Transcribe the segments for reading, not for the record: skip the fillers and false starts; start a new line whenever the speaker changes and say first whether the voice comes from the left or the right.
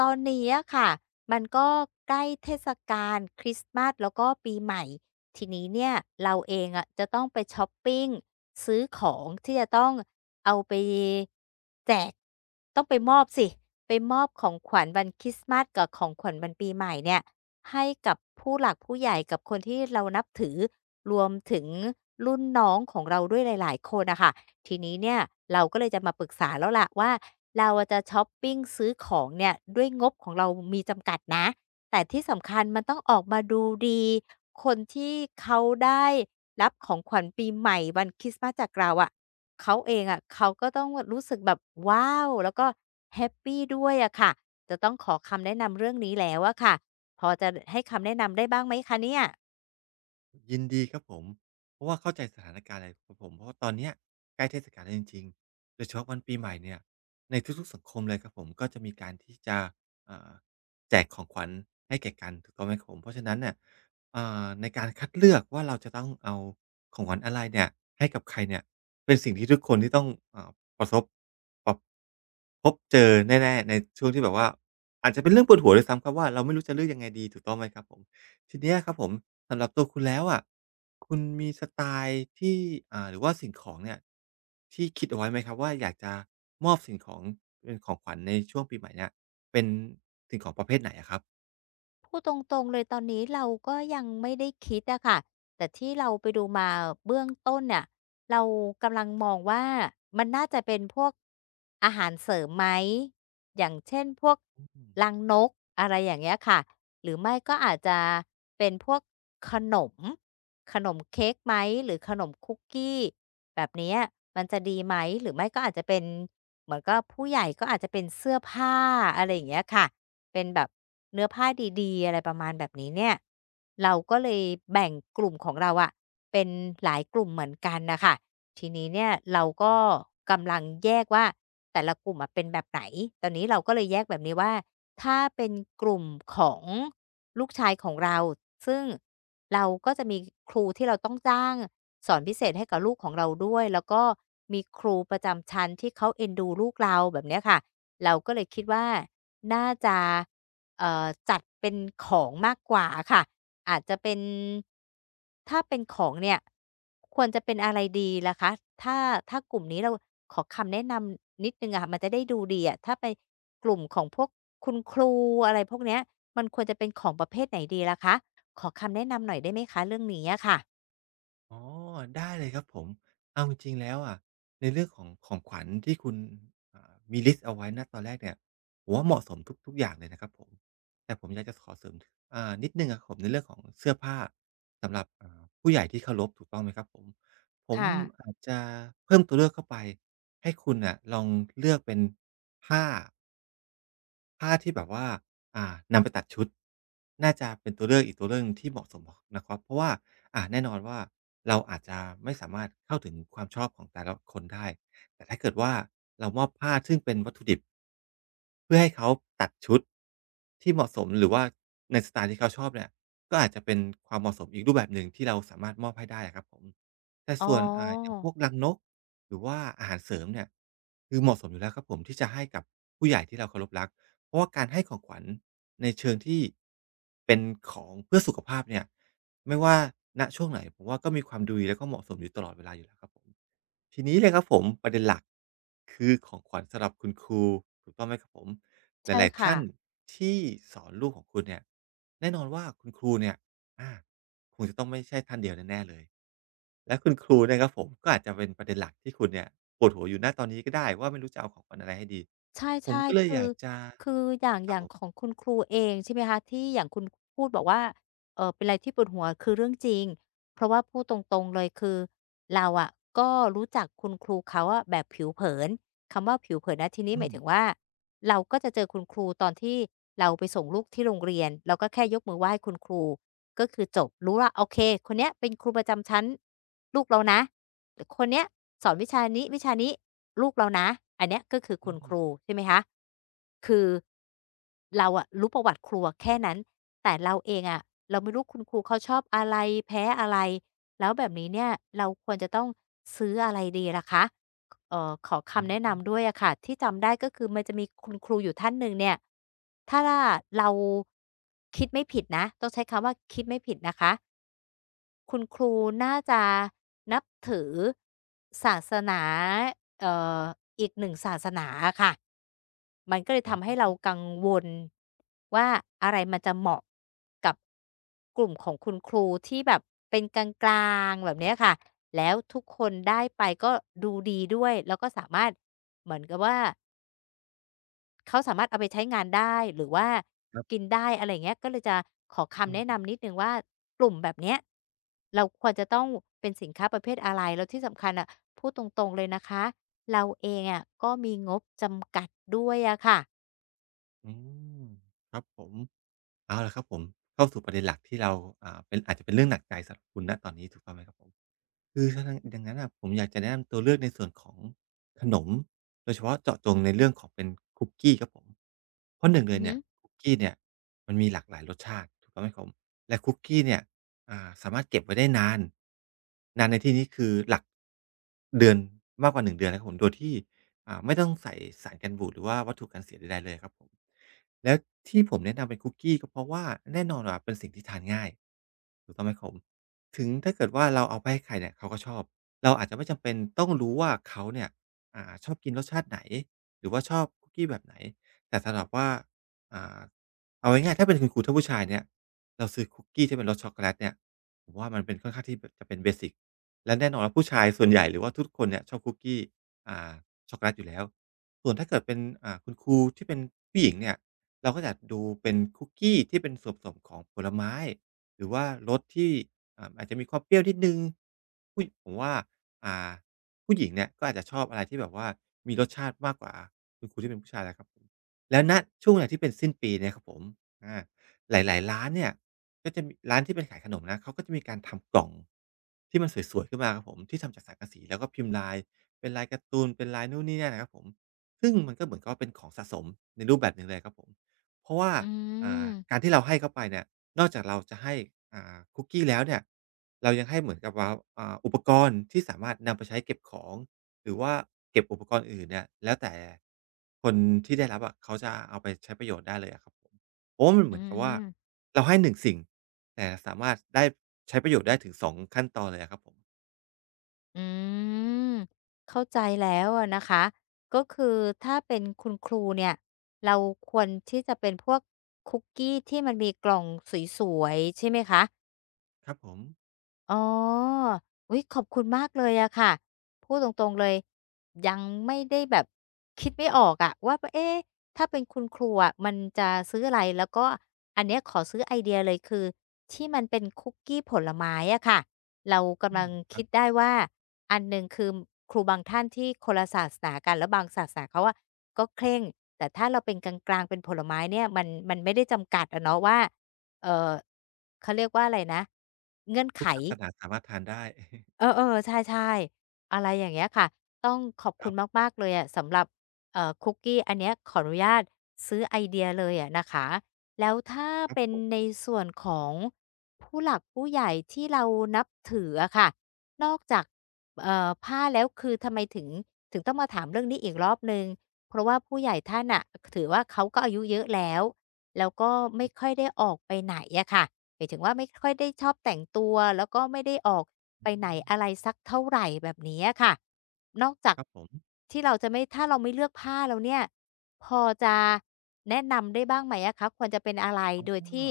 left: ตอนนี้อะค่ะมันก็ใกล้เทศกาลคริสต์มาสแล้วก็ปีใหม่ทีนี้เนี่ยเราเองอะจะต้องไปชอปปิ้งซื้อของที่จะต้องเอาไปแจกต้องไปมอบสิไปมอบของขวัญวันคริสต์มาสกับของขวัญวันปีใหม่เนี่ยให้กับผู้หลักผู้ใหญ่กับคนที่เรานับถือรวมถึงรุ่นน้องของเราด้วยหลายๆคนนะคะ ทีนี้เนี่ยเราก็เลยจะมาปรึกษาแล้วล่ะว่าเราอะจะช็อปปิงซื้อของเนี่ยด้วยงบของเรามีจำกัดนะแต่ที่สำคัญมันต้องออกมาดูดีคนที่เขาได้รับของขวัญปีใหม่วันคริสต์มาสจากเราอะเขาเองอะเขาก็ต้องรู้สึกแบบว้าวแล้วก็แฮปปีด้วยอะค่ะจะต้องขอคำแนะนำเรื่องนี้แล้วอะค่ะพอจะให้คำแนะนำได้บ้างไหมคะเนี่ย
right: ยินดีครับผมเพราะว่าเข้าใจสถานการณ์เลยครับผมเพราะว่าตอนเนี้ยใกล้เทศกาลแล้วจริงๆโดยเฉพาะวันปีใหม่เนี่ยในทุกๆสังคมเลยครับผมก็จะมีการที่จะอ่าแจกของขวัญให้แก่กันถูกต้องไหมครับผมเพราะฉะนั้นเนี่ยในการคัดเลือกว่าเราจะต้องเอาของขวัญอะไรเนี่ยให้กับใครเนี่ยเป็นสิ่งที่ทุกคนที่ต้องอ่าประสบปบพบเจอแน่ๆในช่วงที่แบบว่าอาจจะเป็นเรื่องปวดหัวด้วยซ้ำครับว่าเราไม่รู้จะเลือกยังไงดีถูกต้องไหมครับผม ทีเนี้ยครับผมสำหรับตัวคุณแล้วอะคุณมีสไตล์ที่หรือว่าสิ่งของเนี่ยที่คิดเอาไว้ไหมครับว่าอยากจะมอบสิ่งของเป็นของขวัญในช่วงปีใหม่เนี่ยเป็นสิ่งของประเภทไหนอะครับ
left: พูดตรงๆเลยตอนนี้เราก็ยังไม่ได้คิดอะค่ะ แต่ที่เราไปดูมาเบื้องต้นเนี่ยเรากำลังมองว่ามันน่าจะเป็นพวกอาหารเสริมไหมอย่างเช่นพวกลังนกอะไรอย่างเงี้ยค่ะหรือไม่ก็อาจจะเป็นพวกขนมขนมเค้กไหมหรือขนมคุกกี้แบบเนี้ยมันจะดีไหมหรือไม่ก็อาจจะเป็นเหมือนกับผู้ใหญ่ก็อาจจะเป็นเสื้อผ้าอะไรอย่างเงี้ยค่ะเป็นแบบเนื้อผ้าดีๆอะไรประมาณแบบนี้เนี่ย เราก็เลยแบ่งกลุ่มของเราอะเป็นหลายกลุ่มเหมือนกันนะคะทีนี้เนี่ยเราก็กำลังแยกว่าแต่ละกลุ่มอะเป็นแบบไหนตอนนี้เราก็เลยแยกแบบนี้ว่าถ้าเป็นกลุ่มของลูกชายของเราซึ่งเราก็จะมีครูที่เราต้องจ้างสอนพิเศษให้กับลูกของเราด้วยแล้วก็มีครูประจำชั้นที่เขาเอ็นดูลูกเราแบบเนี้ยค่ะเราก็เลยคิดว่าน่าจะ จัดเป็นของมากกว่าค่ะอาจจะเป็นถ้าเป็นของเนี่ยควรจะเป็นอะไรดีล่ะคะถ้าถ้ากลุ่มนี้เราขอคำแนะนำนิดนึ่งอ่ะมันจะได้ดูดีอะถ้าไปกลุ่มของพวกคุณครูอะไรพวกเนี้ยมันควรจะเป็นของประเภทไหนดีล่ะคะขอคำแนะนำหน่อยได้ไหมคะเรื่องนี้อะค่ะ
right: อ๋อได้เลยครับผมเอาจริงๆแล้วอะในเรื่องของของขวัญที่คุณมีลิสต์เอาไว้ณตอนแรกเนี่ยผมว่าเหมาะสมทุกทุกอย่างเลยนะครับผมแต่ผมอยากจะขอเสริมนิดหนึ่งอะครับผมในเรื่องของเสื้อผ้าสำหรับผู้ใหญ่ที่เคารพถูกต้องไหมครับผมผม
left: ค่ะ
right: อาจจะเพิ่มตัวเลือกเข้าไปให้คุณน่ะลองเลือกเป็นผ้า ผ้าที่แบบว่าอ่านำไปตัดชุดน่าจะเป็นตัวเลือกอีกตัวเลือกหนึ่งที่เหมาะสมนะครับเพราะว่าแน่นอนว่าเราอาจจะไม่สามารถเข้าถึงความชอบของแต่ละคนได้แต่ถ้าเกิดว่าเรามอบผ้าซึ่งเป็นวัตถุดิบเพื่อให้เขาตัดชุดที่เหมาะสมหรือว่าในสไตล์ที่เขาชอบเนี่ยก็อาจจะเป็นความเหมาะสมอีกรูปแบบหนึ่งที่เราสามารถมอบให้ได้อะครับผมแต่
left: อ๋อ
right: ส่วนอย่างพวกรังนก หรือว่าอาหารเสริมเนี่ยคือเหมาะสมอยู่แล้วครับผมที่จะให้กับผู้ใหญ่ที่เราเคารพรักเพราะว่าการให้ของขวัญในเชิงที่เป็นของเพื่อสุขภาพเนี่ยไม่ว่าณช่วงไหนผมว่าก็มีความดีแล้วก็เหมาะสมอยู่ตลอดเวลาอยู่แล้วครับผม ทีนี้เลยครับผมประเด็นหลักคือของขวัญสำหรับคุณครูถูกต้องไหมครับผมห
left: ใช่
right: ลายๆ
left: ค่ะ
right: ท่านที่สอนลูกของคุณเนี่ยแน่นอนว่าคุณครูเนี่ยอาคงจะต้องไม่ใช่ท่านเดียวแน่ๆเลยและคุณครูเนี่ยครับผมก็อาจจะเป็นประเด็นหลักที่คุณเนี่ยปวดหัวอยู่ณตอนนี้ก็ได้ว่าไม่รู้จะเอาของขวัญอะไรให้ดี
left: ใช
right: ผม
left: ่
right: ก็เล
left: ๆ
right: ย
left: คื
right: อ
left: อ
right: ยากจะ
left: คืออย่าง
right: ค
left: อ
right: รับ
left: ย่า
right: ผ
left: งของ
right: ม
left: คุณครูเองใช่ไหมคะที่อย่างคุณพูดบอกว่าเป็นอะไรที่ปวดหัวคือเรื่องจริงเพราะว่าพูดตรงๆเลยคือเราอะก็รู้จักคุณครูเขาอะแบบผิวเผินคำว่าผิวเผินณที่นี้
right: อื
left: หมา
right: ม
left: ยถึงว่าเราก็จะเจอคุณครูตอนที่เราไปส่งลูกที่โรงเรียนเราก็แค่ยกมือไหว้คุณครูก็คือจบรู้ว่าโอเคคนเนี้ยเป็นครูประจำชั้นลูกเรานะ คนเนี้ยสอนวิชานี้วิชานี้ลูกเรานะอันเนี้ยก็คือ
right: อื
left: คุณค
right: ม
left: รูใช่ไหมคะคือเราอะรู้ประวัติครูอะแค่นั้นแต่เราเองอะเราไม่รู้คุณครูเขาชอบอะไรแพ้อะไรแล้วแบบนี้เนี่ยเราควรจะต้องซื้ออะไรดีล่ะคะขอคำ
right: อื
left: แนะ
right: ม
left: นำด้วยอะค่ะที่จำได้ก็คือมันจะมีคุณครูอยู่ท่านหนึ่งเนี่ยถ้าเราคิดไม่ผิดนะต้องใช้คำว่าคิดไม่ผิดนะคะ คุณครูน่าจะนับถือศาสนาเอ่ออีกหนึ่งศาสนาอะค่ะ มันก็เลย
right: อ๋
left: ทำให้
right: อ
left: เรากังวลว่าอะไรมันจะเหมาะกับกลุ่มของคุณครูที่แบบเป็นกลางๆแบบเนี้ยค่ะ แล้วทุกคนได้ไปก็ดูดีด้วยแล้วก็สามารถเหมือนกับว่า เขาสามารถเอาไปใช้งานได้หรือว่า
right: ครั
left: กิน
right: บ
left: ได้อะไรอย่างเงี้ยก็เลยจะขอ
right: อื
left: คำแนะนำนิ
right: ม
left: ดหนึ่งว่ากลุ่มแบบเนี้ยเราควรจะต้องเป็นสินค้าประเภทอะไรแล้วที่สำคัญอะพูดตรงๆเลยนะคะเราเองอะก็มีงบจำกัดด้วยอะค่ะ
right: อืมครับผม เอาล่ะครับผมเข้าสู่ประเด็นหลักที่เราเป็นอาจจะเป็นเรื่องหนักใจสำหรับคุณณตอนนี้ถูกต้องไหมครับผม คือถ้าทั้งดังนั้นน่ะผมอยากจะแนะนำตัวเลือกในส่วนของขนมโดยเฉพาะเจาะจงในเรื่องของเป็นคุกกี้ครับผมเพราะหนึ่งเล
left: อือ
right: ย
left: ฮึ
right: เนี่ยคุกกี้เนี่ยมันมีหลากหลายรสชาติถูกต้องไหมครับผมและคุกกี้เนี่ยสามารถเก็บไว้ได้นานนานในที่นี้คือหลักเดือนมากกว่าหนึ่งเดือนนะครับผมโดยที่ไม่ต้องใส่สารกันบูดหรือว่าวัตถุกันเสียใดๆเลยครับผมแล้วที่ผมแนะนำเป็นคุกกี้ก็เพราะว่าแน่นอนว่าเป็นสิ่งที่ทานง่ายถูกต้องไหมครับผม ถึงถ้าเกิดว่าเราเอาไปให้ใครเนี่ยเขาก็ชอบเราอาจจะไม่จำเป็นต้องรู้ว่าเขาเนี่ยชอบกินรสชาติไหนหรือว่าชอบคุกกี้แบบไหนแต่สำหรับว่าอ่าเอาง่ายๆถ้าเป็นคุณครูท่านผู้ชายเนี่ยเราซื้อคุกกี้ที่เป็นรสช็อกโกแลตเนี่ยผมว่ามันเป็นค่อนข้างที่แบบจะเป็นเบสิกและแน่นอนว่าผู้ชายส่วนใหญ่หรือว่าทุกคนเนี่ยชอบคุกกี้อ่าช็อกโกแลตอยู่แล้วส่วนถ้าเกิดเป็นคุณครูที่เป็นผู้หญิงเนี่ยเราก็จะดูเป็นคุกกี้ที่เป็นส่วนผสมของผลไม้หรือว่ารสที่ อาจจะมีความเปรี้ยวนิดหนึ่งผมว่าอ่าผู้หญิงเนี่ยก็อาจจะชอบอะไรที่แบบว่ามีรสชาติมากกว่าคุณที่เป็นผู้ชายนะครับผมแล้วณช่วงเวลาที่เป็นสิ้นปีเนี่ยครับผมอาหลายๆร้านเนี่ยก็จะมีร้านที่เป็นขายขนมนะเขาก็จะมีการทำกล่องที่มันสวยๆขึ้นมาครับผมที่ทำจากสังกะสีแล้วก็พิมพ์ลายเป็นลายการ์ตูนเป็นลายนู่นนี่นั่นนะครับผมซึ่งมันก็เหมือนกับว่าเป็นของสะสมในรูปแบบหนึ่งเลยครับผมเพราะว่า
left: อื
right: อ่า
left: ม
right: การที่เราให้เขาไปเนี่ยนอกจากเราจะให้คุกกี้แล้วเนี่ยเรายังให้เหมือนกับว่าอุปกรณ์ที่สามารถนำไปใช้เก็บของหรือว่าเก็บอุปกรณ์อื่นเนี่ยแล้วแต่คนที่ได้รับอะเขาจะเอาไปใช้ประโยชน์ได้เลยอะครับผมเพราะว่ามันเห
left: อื
right: มือนกับว่า
left: ม
right: เราให้หนึ่งสิ่งแต่สามารถได้ใช้ประโยชน์ได้ถึงสองขั้นตอนเลยอะครับผม
left: อืมเข้าใจแล้วอะนะคะก็คือถ้าเป็นคุณครูเนี่ยเราควรที่จะเป็นพวกคุกกี้ที่มันมีกล่องสวยๆใช่ไหมคะ
right: ครับผม
left: อ๋ออุ๊ยขอบคุณมากเลยอะค่ะ พูดตรงๆเลยยังไม่ได้แบบคิดไม่ออกอะว่าเอ๊ะถ้าเป็นคุณครูอะมันจะซื้ออะไรแล้วก็อันเนี้ยขอซื้อไอเดียเลยคือที่มันเป็นคุกกี้ผลไม้อะค่ะเรา
right: อื
left: กำลัง
right: มครั
left: คิ
right: บ
left: ดได้ว่าอันหนึ่งคือครูบางท่านที่คนละศาสนากันแล้วบางศาสนาเขาอะก็เคร่งแต่ถ้าเราเป็นกลางๆเป็นผลไม้เนี่ยมันไม่ได้จำกัดอะเนาะว่าเอ่อเขาเรียกว่าอะไรนะเงื่อน
right: ทุ
left: ไข
right: กศาสนาสามารถทานได้
left: เออๆใช่ๆอะไรอย่างเงี้ยค่ะต้องขอบ
right: ค
left: คุ
right: รั
left: ณ
right: บ
left: มากๆเลยอะสำหรับคุกกี้อันเนี้ยขออนุญาตซื้อไอเดียเลยอะนะคะแล้วถ้า
right: ครับ
left: เป็น
right: ผม
left: ในส่วนของผู้หลักผู้ใหญ่ที่เรานับถืออะค่ะนอกจากผ้าแล้วคือทำไมถึงต้องมาถามเรื่องนี้อีกรอบหนึ่งเพราะว่าผู้ใหญ่ท่านน่ะถือว่าเขาก็อายุเยอะแล้วแล้วก็ไม่ค่อยได้ออกไปไหนอะค่ะหมายถึงว่าไม่ค่อยได้ชอบแต่งตัวแล้วก็ไม่ได้ออก ไป
right: อื
left: ไหน
right: ม
left: อะไรสักเท่าไหร่แบบนี้อะค่ะนอกจาก
right: ครับผม
left: ที่เราจะไม่ถ้าเราไม่เลือกผ้าแล้วเนี่ยพอจะแนะนำได้บ้างไหมอะคะควรจะเป็นอะไร
right: อ๋อ
left: โดยที่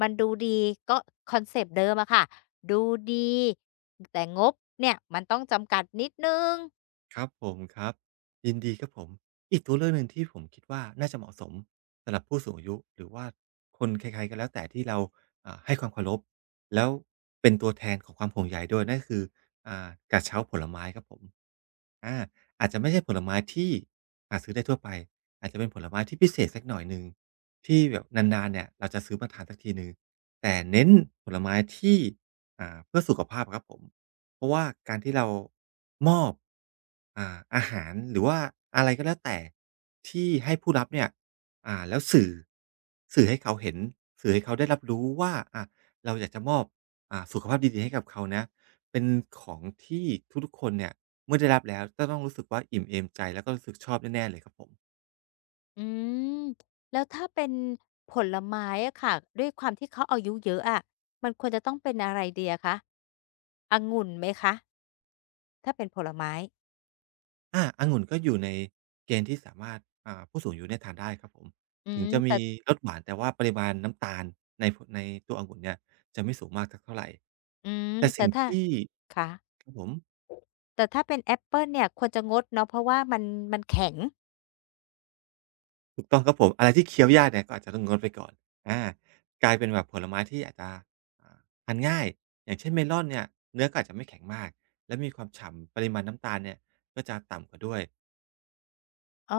left: มันดูดีก็คอนเซปต์เดิมอะค่ะดูดีแต่งบเนี่ยมันต้องจำกัดนิดหนึ่ง
right: ครับผมครับยินดีครับผมอีกตัวเลือกหนึ่งที่ผมคิดว่าน่าจะเหมาะสมสำหรับผู้สูงอายุหรือว่าคนใครๆก็แล้วแต่ที่เราให้ความเคารพแล้วเป็นตัวแทนของความห่วงใยด้วยนั่นก็คืออ่ากระเช้าผลไม้ครับผมอาอาจจะไม่ใช่ผลไม้ที่หาซื้อได้ทั่วไปอาจจะเป็นผลไม้ที่พิเศษสักหน่อยหนึ่งที่แบบนานๆเนี่ยเราจะซื้อมาทานสักทีหนึ่งแต่เน้นผลไม้ที่เพื่อสุขภาพอะครับผม เพราะว่าการที่เรามอบอาหารหรือว่าอะไรก็แล้วแต่ที่ให้ผู้รับเนี่ยแล้วสื่อให้เขาเห็นสื่อให้เขาได้รับรู้ว่าเราอยากจะมอบสุขภาพดีๆให้กับเขานะ เป็นของที่ทุกๆคนเนี่ยเมื่อได้รับแล้วจะต้องรู้สึกว่าอิ่มเอมใจแล้วก็รู้สึกชอบแน่ๆเลยครับผม
left: อืมแล้วถ้าเป็นผลไม้อะค่ะด้วยความที่เขาอายุเยอะอะมันควรจะต้องเป็นอะไรดีอะคะองุ่นไหมคะถ้าเป็นผลไม้
right: อาองุ่นก็อยู่ในเกณฑ์ที่สามารถผู้สูงอายุเนี่ยทานได้ครับผม
left: อื
right: ถึง
left: ม
right: จะ
left: แต่
right: มีรสหวานแต่ว่าปริมาณน้ำตาลในตัวองุ่นเนี่ยจะไม่สูงมากสักเท่าไร
left: อืม
right: แต่
left: แต่
right: สิ่ง
left: ถ้า
right: ที่
left: ค่ะ
right: ครับผม
left: แต่ถ้าเป็นแอปเปิลเนี่ยควรจะงดเนาะเพราะว่ามันมันแข็ง
right: ถูกต้องครับผมอะไรที่เคี้ยวยากเนี่ยก็อาจจะต้องงดไปก่อนอากลายเป็นแบบผลไม้ที่อาจจะอ่าทานง่ายอย่างเช่นเมลอนเนี่ยเนื้อก็อาจจะไม่แข็งมากและมีความฉ่ำปริมาณน้ำตาลเนี่ยก็จะต่ำกว่าด้วย
left: อ๋อ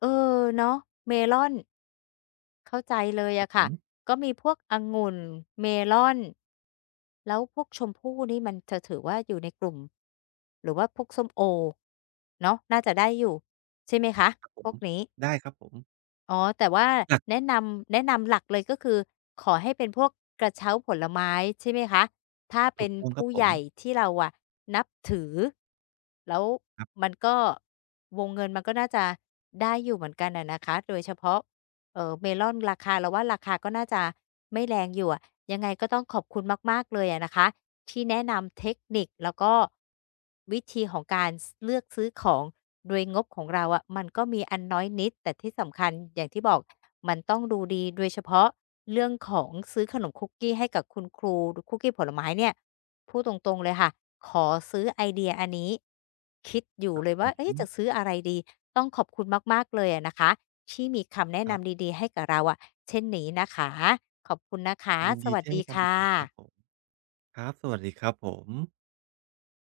left: เออเนาะเมลอนเข้าใจเลย
right: ครับ
left: อะ
right: ผ
left: ค่ะ
right: ม
left: ก็มีพวกองุ่นเมลอนแล้วพวกชมพู่นี่มันจะถือว่าอยู่ในกลุ่มหรือว่าพวกส้มโอเนาะน่าจะได้อยู่ใช่ไหมคะ
right: ครับผ
left: พ
right: ม
left: วกนี้
right: ได้ครับผม
left: อ๋อแต่ว่า
right: หลัก
left: แนะนำหลักเลยก็คือขอให้เป็นพวกกระเช้าผลไม้ใช่ไหมคะถ้า
right: ถู
left: เป็
right: ก
left: น
right: ต้องครั
left: ผู้
right: บผ
left: ให
right: ม
left: ญ่ที่เราอะนับถือแล้ว
right: ครับ
left: มันก็วงเงินมันก็น่าจะได้อยู่เหมือนกันอะนะคะโดยเฉพาะเมลอนราคาเราว่าราคาก็น่าจะไม่แรงอยู่อะยังไงก็ต้องขอบคุณมากๆเลยอะนะคะ ที่แนะนำเทคนิคแล้วก็วิธีของการเลือกซื้อของโดยงบของเราอะมันก็มีอันน้อยนิดแต่ที่สำคัญอย่างที่บอกมันต้องดูดีโดยเฉพาะเรื่องของซื้อขนมคุกกี้ให้กับคุณครูหรือคุกกี้ผลไม้เนี่ยพูดตรงๆเลยค่ะขอซื้อไอเดียอันนี้คิดอ
right: ค
left: ยู่
right: รับ
left: เลย
right: ผ
left: ว่า
right: ม
left: เอ๊ะจะซื้ออะไรดีต้องขอบคุณมากๆเลยอะนะคะที่มีคำแนะ
right: ครับ
left: นำดีๆให้กับเราอะเช่นนี้นะคะขอบคุณนะคะ
right: ยิน
left: ส
right: ดี
left: วัส
right: ที่
left: ดี
right: ให้คำป
left: ค่
right: รึกษาครับผ
left: ะ
right: มครับสวัสดีครับผม